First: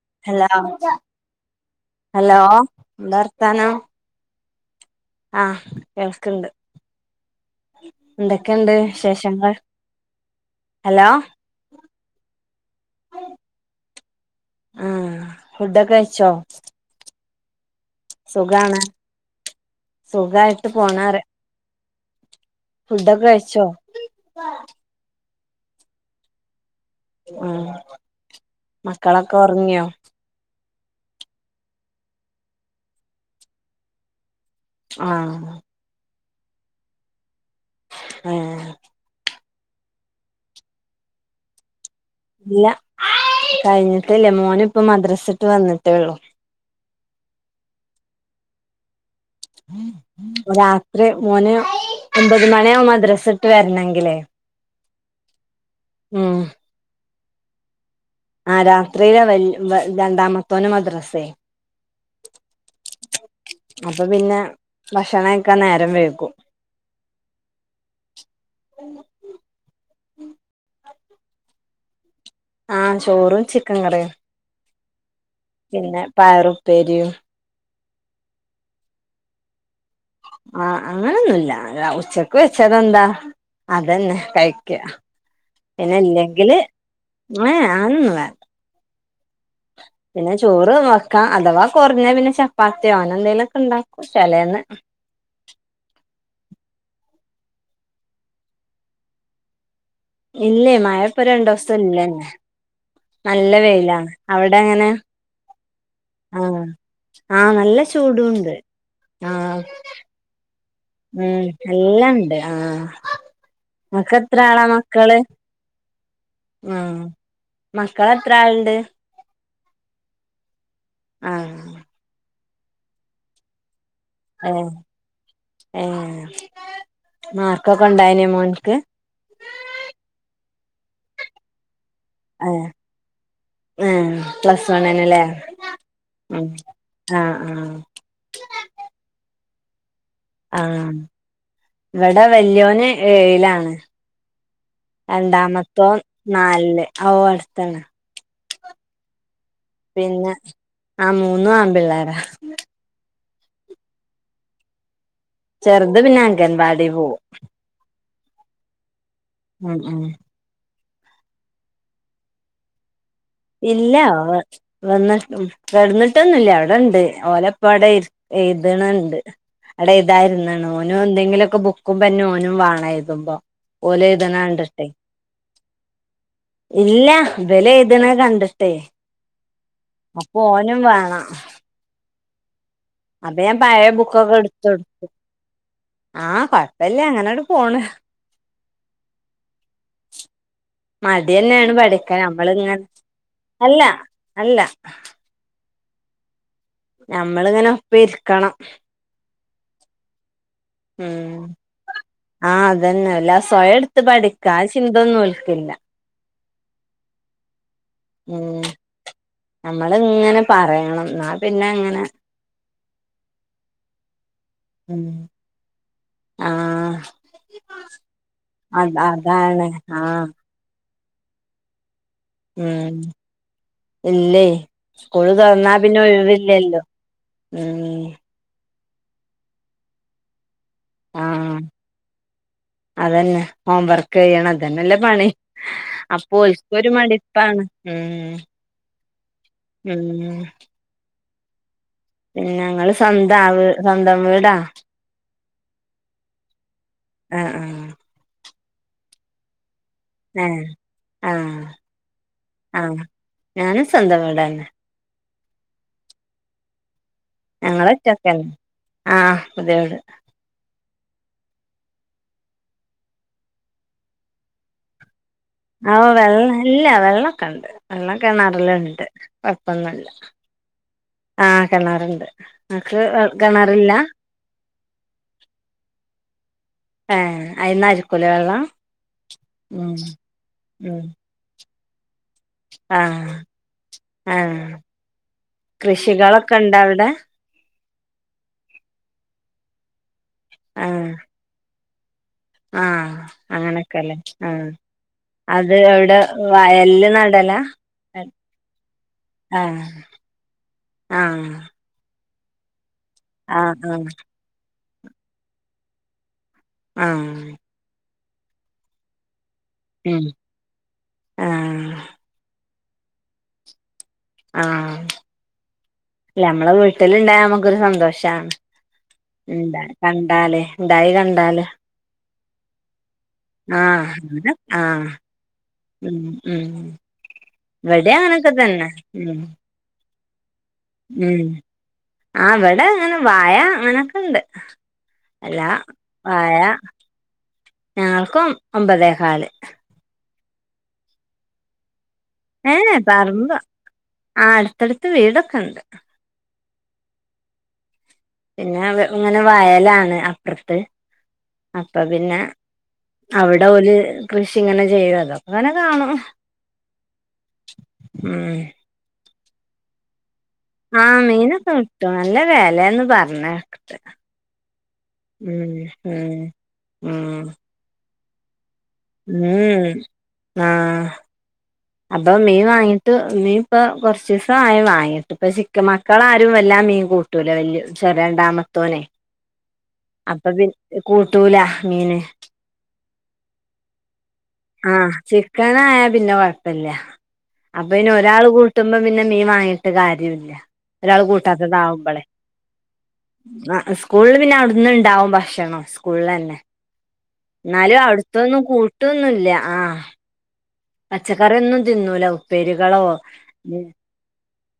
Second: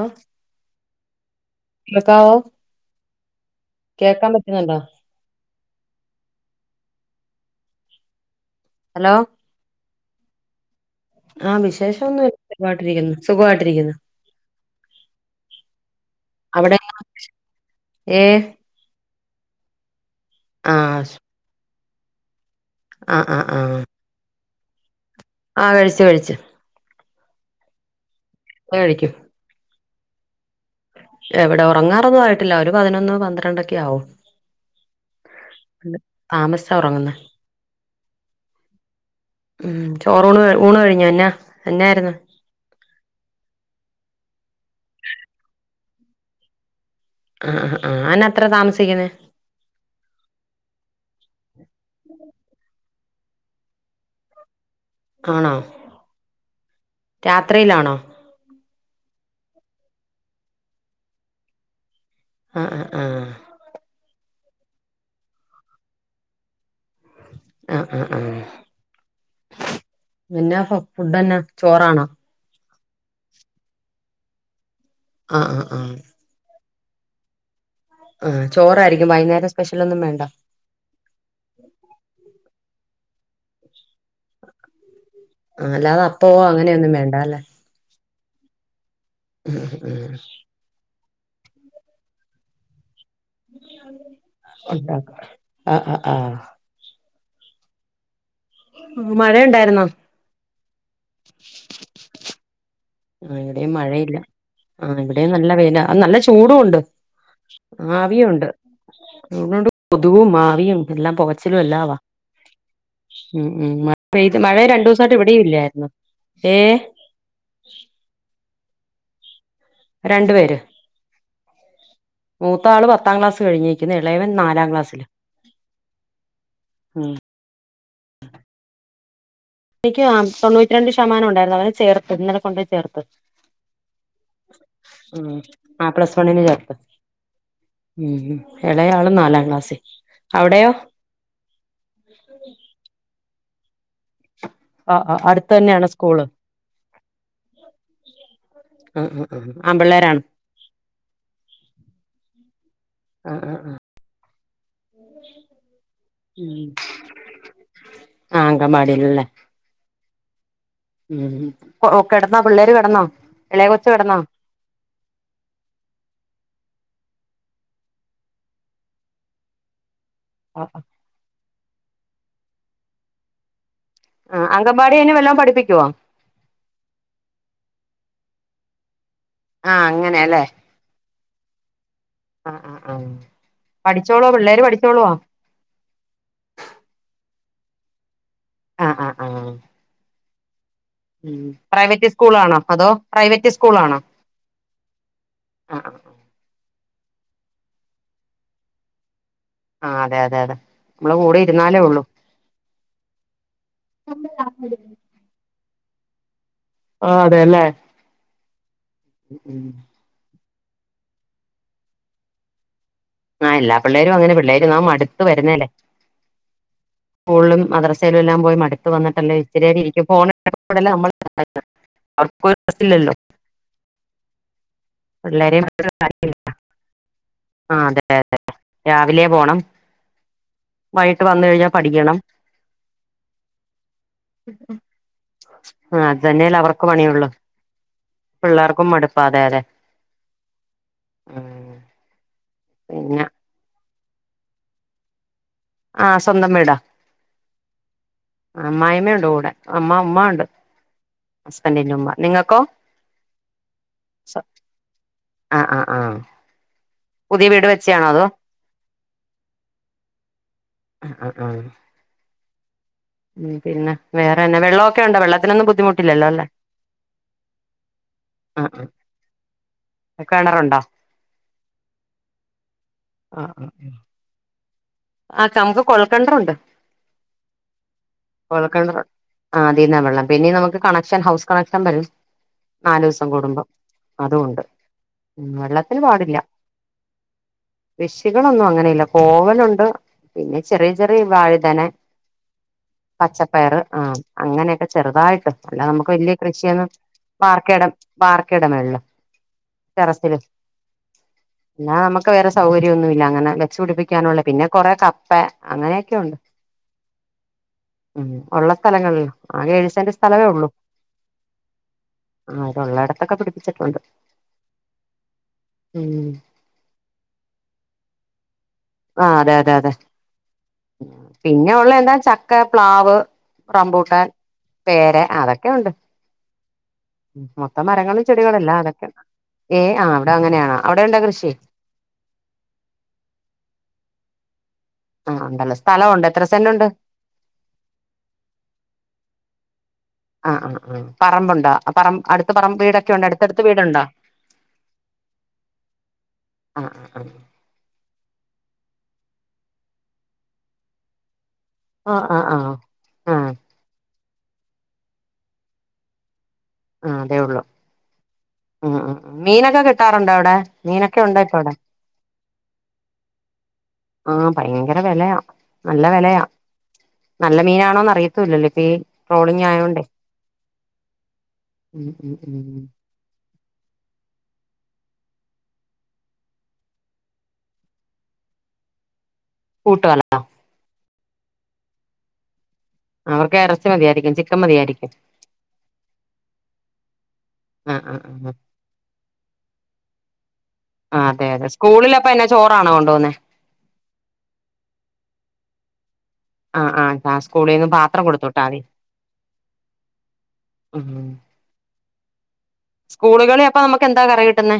ആഹ് hello കേൾക്കാവോ hello എന്താവർത്താനം കേക്കാൻ പറ്റുന്നുണ്ടോ ആഹ് കേൾക്ണ്ട് എന്തൊക്കെണ്ട് ഹലോ വിശേഷങ്ങൾ ഹലോ ആഹ് വിശേഷം ഒന്നും ല്ല സു ഗാട്ടിരിക്കുന്നു സുഖവായിട്ടിരിക്കുന്ന് ആഹ് ഫുഡൊക്കെ കഴിച്ചോ അവിടെ [inaudible] ഏഹ് സുഖാണ് സുഖായിട്ട് ആഹ് പോണ്റ് ഫുഡൊക്കെ ആഹ് ആഹ് കഴിച്ചോ ആഹ് ആഹ് കഴിച്ചു കഴിച്ചു ഉം ഹ് ഇപ്പൊ കഴിക്കും മക്കളക്കെ ഒറങ്ങിയോ എവിടെ ഒറങ്ങാറൊന്നും ആയിട്ടില്ല ഒരു പതിനൊന്ന് പന്ത്രണ്ടൊക്കെ ആവും ആഹ് താമസിച്ചാ ഒറങ്ങുന്നേ ഏഹ് ഉം ചോറൂണ് ക ഊണ് കഴിഞ്ഞോ എന്നാ എന്നാര്ന്ന് ഇല്ല കഴിഞ്ഞിട്ടില്ല മോന് ഇപ്പം മദ്രസ ഇട്ട് വന്നിട്ടേ ഒള്ളു ആഹ് ആഹ് ആഹ് അന്ന എത്രേം താമസിക്കുന്നേ [unintelligible] രാത്രി മോന് ഒമ്പത് മണിയാവും മദ്രസ്സ വിട്ട് വരണെങ്കിലേ ആണോ ഉം രാത്രിയിലാണോ ആഹ് രാത്രിയിലാ വെൽ രണ്ടാമത്തോന് മദ്രസ്സേ ആഹ് ആഹ് ആഹ് അപ്പൊ പിന്നെ ഭക്ഷണം കഴിക്കാൻ നേരം വൈകും ആഹ് ആഹ് ആഹ് പിന്നാ ഫുഡ് എന്നാ ചോറാണോ ആഹ് ചോറും ചിക്കൻ കറിയും ആഹ് ആഹ് ആഹ് പിന്നെ പയറ് ഉപ്പേരിയും ആഹ് ചോറാരിക്കും വൈകുന്നേരം സ്പെഷ്യൽ ഒന്നും വേണ്ട ആഹ് അങ്ങനൊന്നും ഇല്ലാ ര ഉച്ചക്ക് വെച്ചതെന്താ അതെന്നെ കഴിക്കാ ആ പിന്നെ അല്ലാതെ അപ്പോ ഇല്ലെങ്കില് അങ്ങനെയൊന്നും വേണ്ട അല്ലെ ഏഹ് [unintelligible] ഉം ഉം പിന്നെ ചോറ് വക്കാ അഥവാ കൊറഞ്ഞാ പിന്നെ ച പ്പാത്തിയോ അങ്ങ നെ എന്തേലൊക്കെ ഒണ്ടാക്കും ചേലെന്നു ഉണ്ടാക്കാം ആഹ് ആഹ് ആഹ് ഉം മഴ ഒണ്ടായിരുന്നോ ഇല്ലേ മഴപ്പ രണ്ട് ദിവസത്തേന് ഇല്ലന്നെ [unintelligible] ആ നല്ല ഇവിടെയും വെയിലാണ് മഴയില്ല അവിടെ ആ എങ്ങനെ ഇവിടേം നല്ലവെയിലാ അത് നല്ല ചൂടും ആഹ് ഒണ്ട് ആഹ് നല്ല ആവിയും ഒണ്ട് ചൂടുണ്ട് ആഹ് [unintelligible] കൊതുകും ആവിയും എല്ലാം ഉം പോകച്ചിലും എല്ലാവാ എല്ലാണ്ട് ആഹ് ഉം ഉം മഴ ഇങ്ങക്ക് പെയ്ത് എത്ര മഴ രണ്ടു ദിവസായിട്ട് ഇവിടെയും ഇല്ലാരുന്നു ഉം മക്കളെത്ര ആളൊണ്ട് രണ്ടുപേര് ആ മൂത്തയാള് പത്താം ക്ലാസ്സ് കഴിഞ്ഞുനിക്കുന്നു എളയവൻ ഏഹ് നാലാംക്ലാസ്സില് ഉം ക്കൊക്കെയൊണ്ടായേനേ മോൻക്ക് ൻക്ക് ആം തൊണ്ണൂറ്റിരണ്ടുശതമാനം ഒണ്ടായിരുന്നു അവന് ചേർത്ത് ഇന്നലെ കൊണ്ടുപോയി ചേർത്ത് ആം പ്ലസ് വണ്ണിനല്ലേ ഉം ആഹ് പ്ലസ് വണ്ണിന് ഉം ചേർത്ത് ആ ആ ഉം എളേയാള് നാലാംക്ലാസ്സി ആ ഇവിടെ വല്യോന് ഏഴിലാണ് ആഹ് ആഹ് അടുത്ത് തന്നെയാണ് രണ്ടാമത്തോൻ നാലില് അവിടെത്തന്നെ അ ആ അമ്പളെ പിന്നെ ആ മൂന്നും ആമ്പിള്ളേരാ ആ ആ ആ ഉ ചെറുതുപിന്നെ അംഗൻവാടിപോകും ആഹ് അങ്കൻവാടിയിലല്ലേ ഉം ഉം ഉം കെടന്നോ പിള്ളേരുകെടന്നോ ഇല്ല അവ് വന്നെട്ട് കെടന്നിട്ടൊന്നുല്ലാ അവിടൊണ്ട് ഓലപ്പവിടെ എഴുതണൊണ്ട് അടെ എഴുതായിരുന്നാണ് ആഹ് ഓനും എന്തെങ്കിലൊക്കെ ബുക്കും പെന്നും ഓനും വേണം എഴുതുമ്പോ ഓല് ആഹ് എഴുതണകണ്ടിട്ടേ അങ്കൻവാടി അയിനെ വല്ലോം പഠിപ്പിക്കുവോ ഇല്ല ഇതിലെഴുതണ കണ്ടിട്ടേ ആഹ് അപ്പൊ അങ്ങനെയല്ലേ ഓനുംവേണം ആ ആ ആ അപ്പൊ ഞാൻ പഴേ ബുക്കൊക്കെ എടുത്തു കൊടുത്തു ആ കൊഴപ്പില്ല അങ്ങനങ്ങട് പോണ് ആ ആ ആ മടി ഉം തന്നെയാണ് പഠിക്കാൻ പ്രൈവറ്റുസ്കൂളാണോ നമ്മളിങ്ങനെ അതോ അല്ല പ്രൈവറ്റുസ്കൂളാണോ അല്ല ആ ഞമ്മളിങ്ങനെ ഒപ്പം ഇരിക്കണം ആ അതെ അതെ അതെ നമ്മള് കൂടെ ഉം ഇരുന്നാലേ ഉള്ളൂ ആ അതന്നെയല്ലാ ആ സ്വയം എടുത്തുപഠിക്കാ ആ ചിന്തയൊന്നും ഓൽക്കില്ല ആ അതെയല്ലേ ഉം നമ്മളിങ്ങനെ പറയണം എന്നാ പിന്നെയങ്ങനെ. ആ എല്ലാപിള്ളേരും അങ്ങനെ പിള്ളേരിങ്ങനെ ഉം മടുത്ത് വരുന്നയല്ലേ ആഹ് സ്കൂളിലും മദ്രസയിലും എല്ലാംപോയി അത് മടുത്തുവന്നിട്ടല്ലേ അതാണ് ഇച്ചിയേരം ഇരിക്കും ആഹ് ഫോണ് മ്പഴല്ലേ നമ്മള് ഉം ഇല്ലേ പിള്ളേരെയും സ്കൂളുതൊറന്നാപിന്നെ ഒഴിവില്ലല്ലോ ആ അതെ ഉം രാവിലെ പോണം വൈകിട്ടു ആഹ് വന്നുകഴിഞ്ഞാ പഠിക്കണം അതന്നെ ഹോം വർക്കുചെയ്യണം അതനല്ലേപണി ആ അത് അപ്പൊ തന്നെയല്ലേ അവർക്ക് ഓരിക്കൊരു പണിയുള്ളൂ മടിപ്പാണ് ഉം പിള്ളേർക്കും മടുപ്പാ അതെയതെ ഉം പിന്നെ നിങ്ങള് പിന്നെ സ്വന്താ സ്വന്തംവീടാ ആഹ് സ്വന്തം വീടാ ആഹ് ആഹ് അമ്മായമ്മ ഒണ്ട് കൂടെ അമ്മ ഉമ്മ ആഹ് ഒണ്ട് ഏഹ് ആഹ് ഹസ്ബൻഡിന്റെ ഉമ്മ നിങ്ങക്കോ ആഹ് ഞാനും സ്വന്തം വീടന്നെ ആഹ് ആഹ് ആഹ് ഞങ്ങളൊറ്റക്കന്നെ ആഹ് പുതിയവിടെ അഹ് അഹ് ആഹ് ഉം പിന്നെ വേറെന്നെ വെള്ളോക്കെ എണ്ടോ വെള്ള ആഹ് വെള്ളം ഇല്ല വെള്ളൊക്കെണ്ട് വെള്ളം ആ കിണറിലെണ്ട് കൊഴപ്പൊന്നുല്ല. കിണറുണ്ടോ ആഹ് കിണറെണ്ട് നിങ്ങക്ക് വെ കിണറില്ല ആഹ് [unintelligible] കൊൽക്കെണറുണ്ട് ഏഹ് അയിന്നായിരിക്കൂലേ വെള്ളം കൊഴൽ കെണറ് ആഹ് ഉം അതീന്ന വെള്ളം പിന്നെ നമുക്ക് ഉം കണക്ഷൻ ഹൗസ് കണക്ഷൻ വരും നാലൂസം ആഹ് കൂടുമ്പോ അതും ഉണ്ട് ആഹ് ഉം വെള്ളത്തിന് പാടില്ല കൃഷികളൊക്കെണ്ടോ അവിടെ കൃഷികളൊന്നും അങ്ങനെയില്ല കോവലുണ്ട് പിന്നെ ചെറിയ ആഹ് ചെറിയ വഴുതന ആഹ് പച്ചപ്പയറ് അങ്ങനൊക്കെല്ലേ ആഹ് ആഹ് അങ്ങനെയൊക്കെ ചെറുതായിട്ട് അത് അല്ല നമുക്ക് എവിടെ വല്ല്യ കൃഷിയൊന്നും വയലില് നടലാ വാർക്കേടം വാർക്കേടെ മേളില് ആഹ് ആഹ്. അല്ലാതെ നമുക്ക് വേറെ സൗകര്യോന്നുല്ല അങ്ങനെ വെച്ച് ആഹ് ആഹ് പിടിപ്പിക്കാനുള്ള പിന്നെ കൊറെ കപ്പ അങ്ങനെയൊക്കെ ഒണ്ട്. ആഹ് ഉം ഒള്ള സ്ഥലങ്ങളില് ആകെ ഏഴു സെന്റ് ഉം സ്ഥലവേ ഉള്ളു. ആഹ് ആഹ് അതൊള്ളയിടത്തൊക്കെ പിടിപ്പിച്ചട്ടൊണ്ട്. ആഹ്. ഉം ഞമ്മള വീട്ടിലിണ്ടായ ഞമുക്കൊരു സന്തോഷാണ്. ആഹ് അതെ അതെ ഇണ്ടാ അതെ കണ്ടാല് ഇണ്ടായി കണ്ടാല് പിന്നെ ഒള്ള എന്താ ചക്ക പ്ലാവ് ആഹ് റംമ്പൂട്ടാൻ, അങ്ങനെ ആഹ് പേര അതൊക്കെ ഒണ്ട്. ഉം ഉം മൊത്തം ഇവിടെ മരങ്ങളും അങ്ങനൊക്കെ ചെടികളും എല്ലാം തന്നെ അതൊക്കെ ഉം ഏഹ് ആഹ് അവിടെ അങ്ങനെയാണാ ഉം ആഹ് ഇവ്ടെ അങ്ങനെ വായ അങ്ങനൊക്കെണ്ട്. ആ അല്ലാ ഉണ്ടല്ലോ സ്ഥലം ഉണ്ട് എത്ര വാഴ സെന്റ് ഉണ്ട് ഞങ്ങൾക്കും ഒമ്പതേ ഹാല്. ആഹ് ആഹ് ആഹ് പറമ്പുണ്ടാ പറമ്പ് അടു ഏഹ് പറമ്പ് ആഹ് അടുത്തടുത്ത് വീടൊക്കെണ്ട്. അഹ് ആഹ്. പിന്ന വെ ഇങ്ങനെ വയലാണ് അപ്പറത്ത് അപ്പൊ ആ പിന്ന ആ ആ ആ ആ അവിടെ ഓല് കൃഷി ഇങ്ങനെ ചെയ്യുവല്ലോ അതൊ‌ക്കിങ്ങനെ കാണും. ആഹ് അതേ ഉള്ളൂ ഉം ഉം മീനൊക്കെ കിട്ടാറുണ്ടോ അവിടെ? ആഹ് ഉണ്ടോ ഇപ്പ മീനൊക്കെ അവിടെ കിട്ടും നല്ല വെലേന്ന് പറഞ്ഞേക്കണ്ട്. ആഹ് ഭയങ്കര വെലയാ നല്ല വെലയാ ഉം നല്ല മീനാണോന്ന് അറിയത്തൂല്ലല്ലോ ഇപ്പ ഈ ട്രോളിങ് ഇം ആയോണ്ടേ ആഹ് ഉം അപ്പൊ ഉം മീൻ ഉം വാങ്ങീ ട്ട് മീൻ ഇപ്പം കൊർച്ചീസായി വാങ്ങീട്ട് ഇപ്പ ചിക്ക മക്കളാരും വല്ലാ മീൻ കൂ ട്ടൂല വല്ല്യ ചെറിയ രണ്ടാമത്തോനെ. കൂട്ടുവേല അപ്പൊ പിൻ കൂട്ടൂല മീന്. അവർക്ക് എറച്ചി മതിയായിരിക്കും ചിക്കൻ മതിയാരിക്കും. കെണായാ പിന്നെ കൊയ്പ്പല്ല. അപ്പൊ ആഹ് പിന്നെ ആഹ് ഒരാൾ ആഹ് കൂട്ടുമ്പോ പിന്നെ മീൻ വാങ്ങിട്ട് കാര്യുല്ല. ഒരാൾ ആഹ് അതെ അതെ കൂട്ടാത്തത് സ്കൂളിൽ ആവുമ്പളെ അപ്പൊ എന്നാ ചോറാണോ കൊണ്ടുപോകുന്നേ ആഹ് സ്കൂൾള് പിന്നെ അവ് ഇന്ന്ണ്ടാവും ഭക്ഷണം സ്കൂള്ലെന്നെ. ആഹ് ആഹ് ആഹ് സ്കൂളിൽന്ന് ന്നാലും പാത്രം കൊടുത്തു അവ്ട്ത്തൊന്നും വിട്ടാ മതി കൂട്ടൊന്നുല്ല ആഹ്. ഉം പച്ചക്കറിയൊന്നും തിന്നൂല ഉപ്പേരികളോ സ്കൂളുകളിൽ അപ്പൊ ഉം. നമുക്ക് എന്താ കറി കിട്ടുന്നേ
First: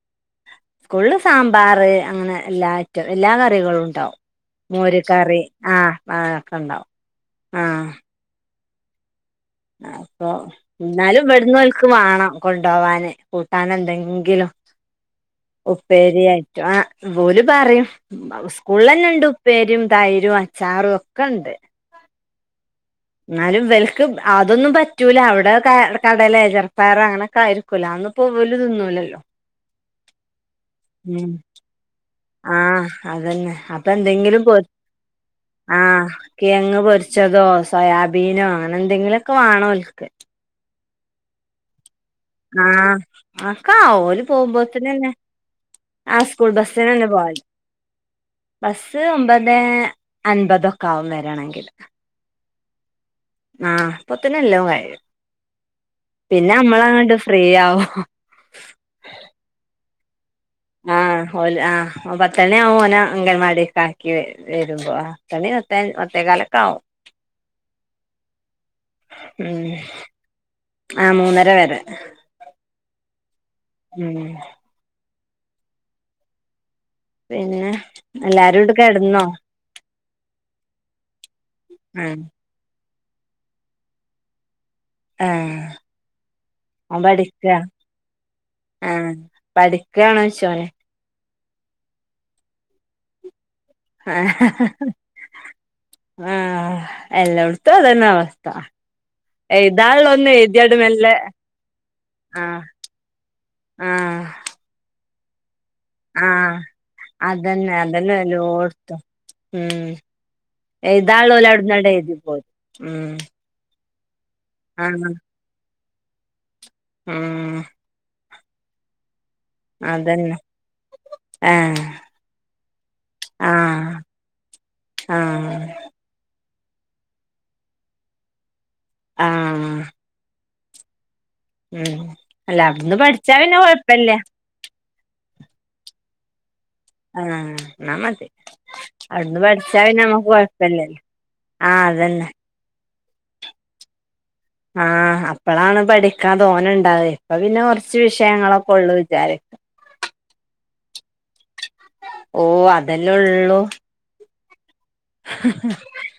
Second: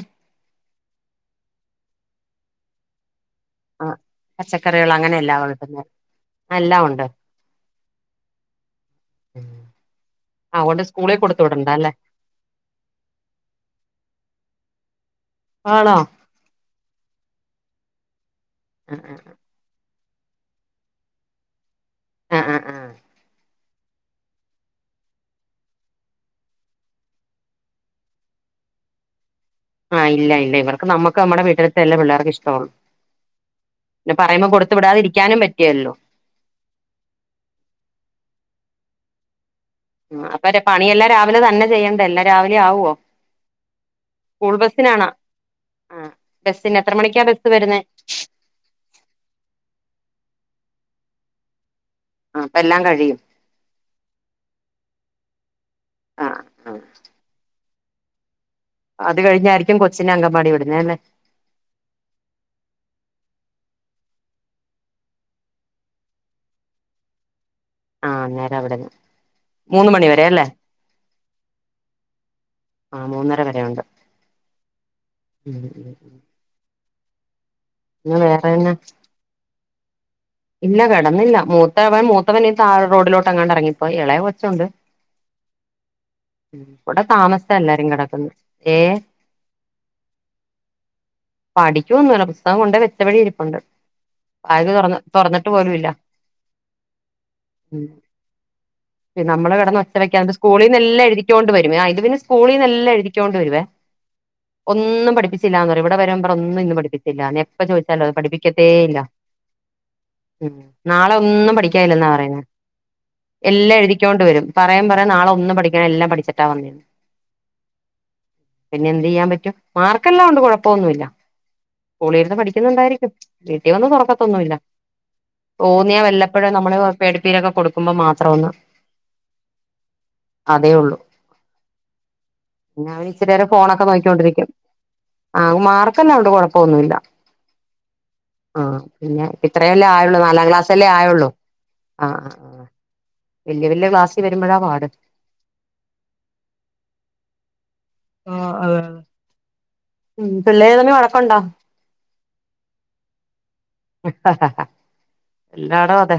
സ്കൂളില് സാമ്പാർ അങ്ങനെ എല്ലാ റ്റം എല്ലാ കറികളും ആഹ് ഇണ്ടാവും പച്ചക്കറികൾ അങ്ങനെ എല്ലാം മോര്കറി കിട്ടുന്നെ ആഹ് ആഹ് ഒക്കെ എല്ലാം ഇണ്ടാവും. ഉണ്ട് ആഹ്. അപ്പൊ അതുകൊണ്ട് സ്കൂളിൽ ഇന്നാലും കൊടുത്തു വിടണ്ട ഇവ്ട്ന്നോൽക്ക് അല്ലേ മാണം. കൊണ്ടോവാന് കൂട്ടാനെന്തെങ്കിലും ആണോ ഉപ്പേരിയായി ട്ടൊ ഓല് പറിം ആഹ് സ്കൂളിൽലെന്നെണ്ട് ഉ പ്പേരിം തൈരും അച്ചാറും ഒക്കെണ്ട്. ആഹ് ആഹ് ആഹ്. എന്നാലും ഇവൽക്ക് അതൊന്നും പറ്റൂല അവ്ടെ കെ കടലെ ചെർപയറോ അങ്ങനൊക്കെ ആയിരി ക്കു അല്ലോ അതൊന്ന്പൊ ഓല് തിന്നൂലല്ലോ. ആഹ് ഇല്ല ഇല്ല ഇവർക്ക് നമ്മക്ക് ഉം അമ്മടെ വീട്ടൽത്തെ എല്ലാ പിള്ളേർക്ക് ഇഷ് ആഹ് അതന്നെ അപ്പൊ എന്തെങ്കിലും പറയുമ്പോ പൊര് കൊടുത്തു വിടാതിരിക്കാനും പറ്റില്ലല്ലോ ആഹ്. കിഴങ്ങ് പൊരിച്ചതോ സോയാബീനോ അങ്ങനെ എന്തെങ്കിലൊക്കെ വാണോൽക്ക്. ഉം അപ്പൊര് പണിയെല്ലാം രാവിലെ തന്നെ ചെയ്യണ്ടെ എല്ലാ ആഹ് അതൊക്കാവും ഓല് സ്കൂൾ ബസ്സിനാണോ പോവുമ്പോത്ത്ന്നെന്നെ. ആഹ് സ്കൂൾ ബസ്സിന് എത്ര ബസ്സ്നെന്നെ മണിക്കാ പോവല്. ബസ് വരുന്നേ ബസ്സ് ഒമ്പതെ അൻമ്പതൊക്കെ ആവും വര്ണെങ്കിൽ. ആഹ് അപ്പ എല്ലാം കഴിയും ആഹ് അപ്പോത്തിന് എല്ലും കഴിയും ആ പിന്നെ ആ നമ്മളങ്ങണ്ട് ഫ്രീയാവും അത് കഴിഞ്ഞായിരിക്കും കൊച്ചിനേ അങ്കമ്പാടി വിടുന്നെ അല്ലെ ആഹ് ഓല് ആഹ് പത്തെണി ആവും ഓനെ അംഗൽവാടി കാക്കി വരുമ്പോ ആഹ് ത്തണി പത്തേകാലക്കാവും ആഹ് അന്നേരം അവിടെന്ന് ഉം മൂന്ന് മണി വരെ അല്ലേ ആഹ് മൂന്നര വരെ ആഹ് മൂന്നര വരേ ഉണ്ട് ഉം [inaudible] പിന്നെ പിന്നെ എല്ലാരുട് വേറെന്നാ കെടന്നോ ഇല്ല കിടന്നില്ല മൂത്തവൻ ആഹ് മൂത്തവൻ താഴെ റോഡിലോട്ട് എങ്ങാണ്ട് എറങ്ങിപ്പോയി ഇളയ കൊച്ചുണ്ട് ആഹ് അവൻ ഇവിടെ പഠിക്കാ താമസിച്ചാ എല്ലാരും കിടക്കുന്നെ ഏ ആഹ് പഠിക്കണോ ചോയിച്ചോന് പഠിക്കൊന്നു അല്ല പുസ്തകം കൊണ്ട് വെച്ചവഴി ഇരിപ്പുണ്ട് ബാഗ് തുറന്ന് തുറന്നിട്ട് പോലും ഇല്ല ആഹ് എല്ലോട്ത്തും ഉം അതെന്നെ അവസ്ഥ നമ്മള് കെടന്ന് ഒച്ച വെക്കാണ്ട് എഴുതാള്ളൊന്നും സ്കൂളിൽ എഴുതിയാണ്ട് എല്ലാം മെല്ലെ എഴുതികോണ്ട് വരും ആഹ് ഇത് പിന്നെ ആഹ് സ്കൂളിൽന്ന് എല്ലം എഴുതിക്കോണ്ട് വരുവേ ആഹ് ഒന്നും പഠിപ്പിച്ചില്ലാന്ന് പറയും ഇവിടെ വരുമ്പോൾ ആഹ് ഒന്നും ഇന്നും പഠിപ്പിച്ചില്ല എപ്പൊ അതന്നെ ചോദിച്ചാലും അത് അതന്നെ പഠിപ്പിക്കത്തേ ഇല്ല എല്ലോട്ത്തും ഉം നാളെ എഴ്താള്ളെ ഒന്നും ഓലവിട്ന്നാണ്ട് പഠിക്കാനില്ലെന്നാ എഴുതി പറയുന്നെ പോരും ഉം എല്ലാം എഴുക്കൊണ്ട് വരും പറയം പറയും ആഹ് നാളെ ഒന്ന് പഠിക്കണ്ട എല്ലാം പഠിച്ചിട്ടാ വന്നേന്ന് ഉം പിന്നെ എന്ത് ചെയ്യാൻ പറ്റും മാർക്കെല്ലാം അതന്നെ ഉണ്ട് കൊഴപ്പൊന്നുല്ല ആഹ് സ്കൂളിൽ നിന്ന് പഠിക്കുന്നുണ്ടായിരിക്കും വീട്ടി വന്നാൽ ആഹ് തുറക്കത്തൊന്നുമില്ല ആഹ് തോന്നിയാ വല്ലപ്പോഴ് നമ്മൾ പേടിപ്പീരൊക്കെ കൊടുക്കുമ്പോ മാത്രം ഒന്ന് ആഹ് അതേ ഉള്ളു ഉം അല്ല പിന്നെ അവിടുന്ന് അവൻ ഇച്ചിരി പഠിച്ചാ നേരം പിന്നെ ഫോണൊക്കെ കൊഴപ്പല്ല നോക്കിക്കൊണ്ടിരിക്കും ആഹ മാർക്കല്ലാം ഉണ്ട് കൊഴപ്പൊന്നുമില്ല ആഹ് എന്നാ മതി ആഹ് പിന്നെ അവിടുന്ന് പഠിച്ചാ പിന്നെ ആയുള്ളൂ നമ്മുക്ക് നാലാം ക്ലാസ്സ് അല്ലേ കൊഴപ്പല്ലല്ലോ ആയുള്ളൂ ആഹ് അ അതന്നെ അ വലിയ വലിയ ക്ലാസ് വരുമ്പോഴാ പാട് ആഹ അപ്പളാണ് പഠിക്കാൻ തോന്നെ ഉണ്ടവ ഇപ്പൊ പിന്നെ കുറച്ച് ആ വിഷയങ്ങളൊക്കെ അതെ ഉള്ളു അതെ വിചാരിക്ക ഉം പിള്ളേര് തമ്മിൽ വഴക്ക് ഉണ്ടാ ഓ അതെല്ലേ ഉള്ളൂ ഹ് ഹ് ഹ് എന്താടോ അത്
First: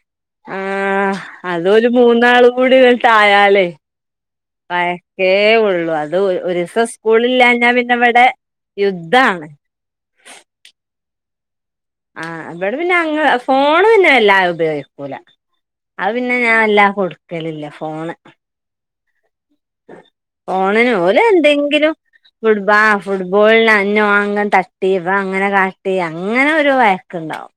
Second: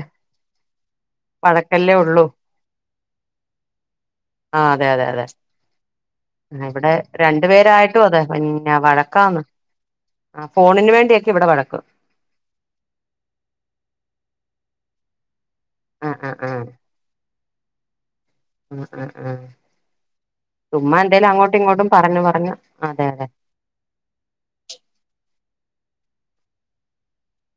ആ അതൊരു മൂന്നാൾ കൂടി ആയാലേ ആ അതെ അതെ അതെ മയക്കേ ഉള്ളു അത് ഒരു ദിവസം ഇവിടെ രണ്ടു സ്കൂളില്ലഞ്ഞാ പിന്നെ പേരായിട്ടും അതെ ഇവിടെ പിന്നെ വഴക്കാന്ന് യുദ്ധാണ് [inaudible] ആ ഫോണിന് വേണ്ടിയൊക്കെ ഇവിടെ വഴക്ക് ആ ഇവിടെ പിന്നെ അങ്ങനെ ഫോണ് പിന്നെ വല്ലാതെ ഉപയോഗിക്കൂല ആ അത് ആ പിന്നെ ആ ഞാൻ വല്ലാതെ കൊടുക്കലില്ല ഫോണ് അ അ ആ ഫോണിന് ചുമ്മാ പോലെ എന്തേലും അങ്ങോട്ടും ഇങ്ങോട്ടും എന്തെങ്കിലും പറഞ്ഞു പറഞ്ഞു ഫുട്ബോൾ അതെ അതെ ഫുട്ബോളന് അന്നോ അങ്ങൻ തച്ചു ഇവ അങ്ങനെ കാട്ടി അങ്ങനെ ഒരു വയക്ക് ഉണ്ടാവും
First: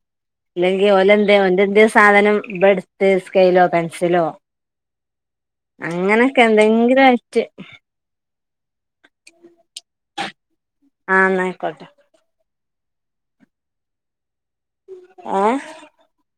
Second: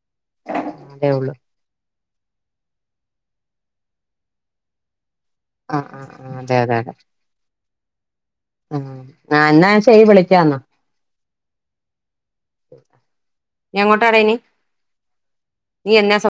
അല്ലെങ്കിൽ അതേ ഉള്ളൂ ഓലന്തേ സാധനം ഇവൻ എടുത്ത് സ്കെയിലോ പെൻസിലോ ആ ആ ആ അങ്ങനൊക്കെ അതെ അതെ അതെ എന്തെങ്കിലും ആയിട്ട് ആ ന്ന ശരി ഞാൻ വിളിക്കാന്ന ആ ന്നയിക്കോട്ടെ എങ്ങോട്ടടയിന് ഏ നീ എന്നാ സപ്പോ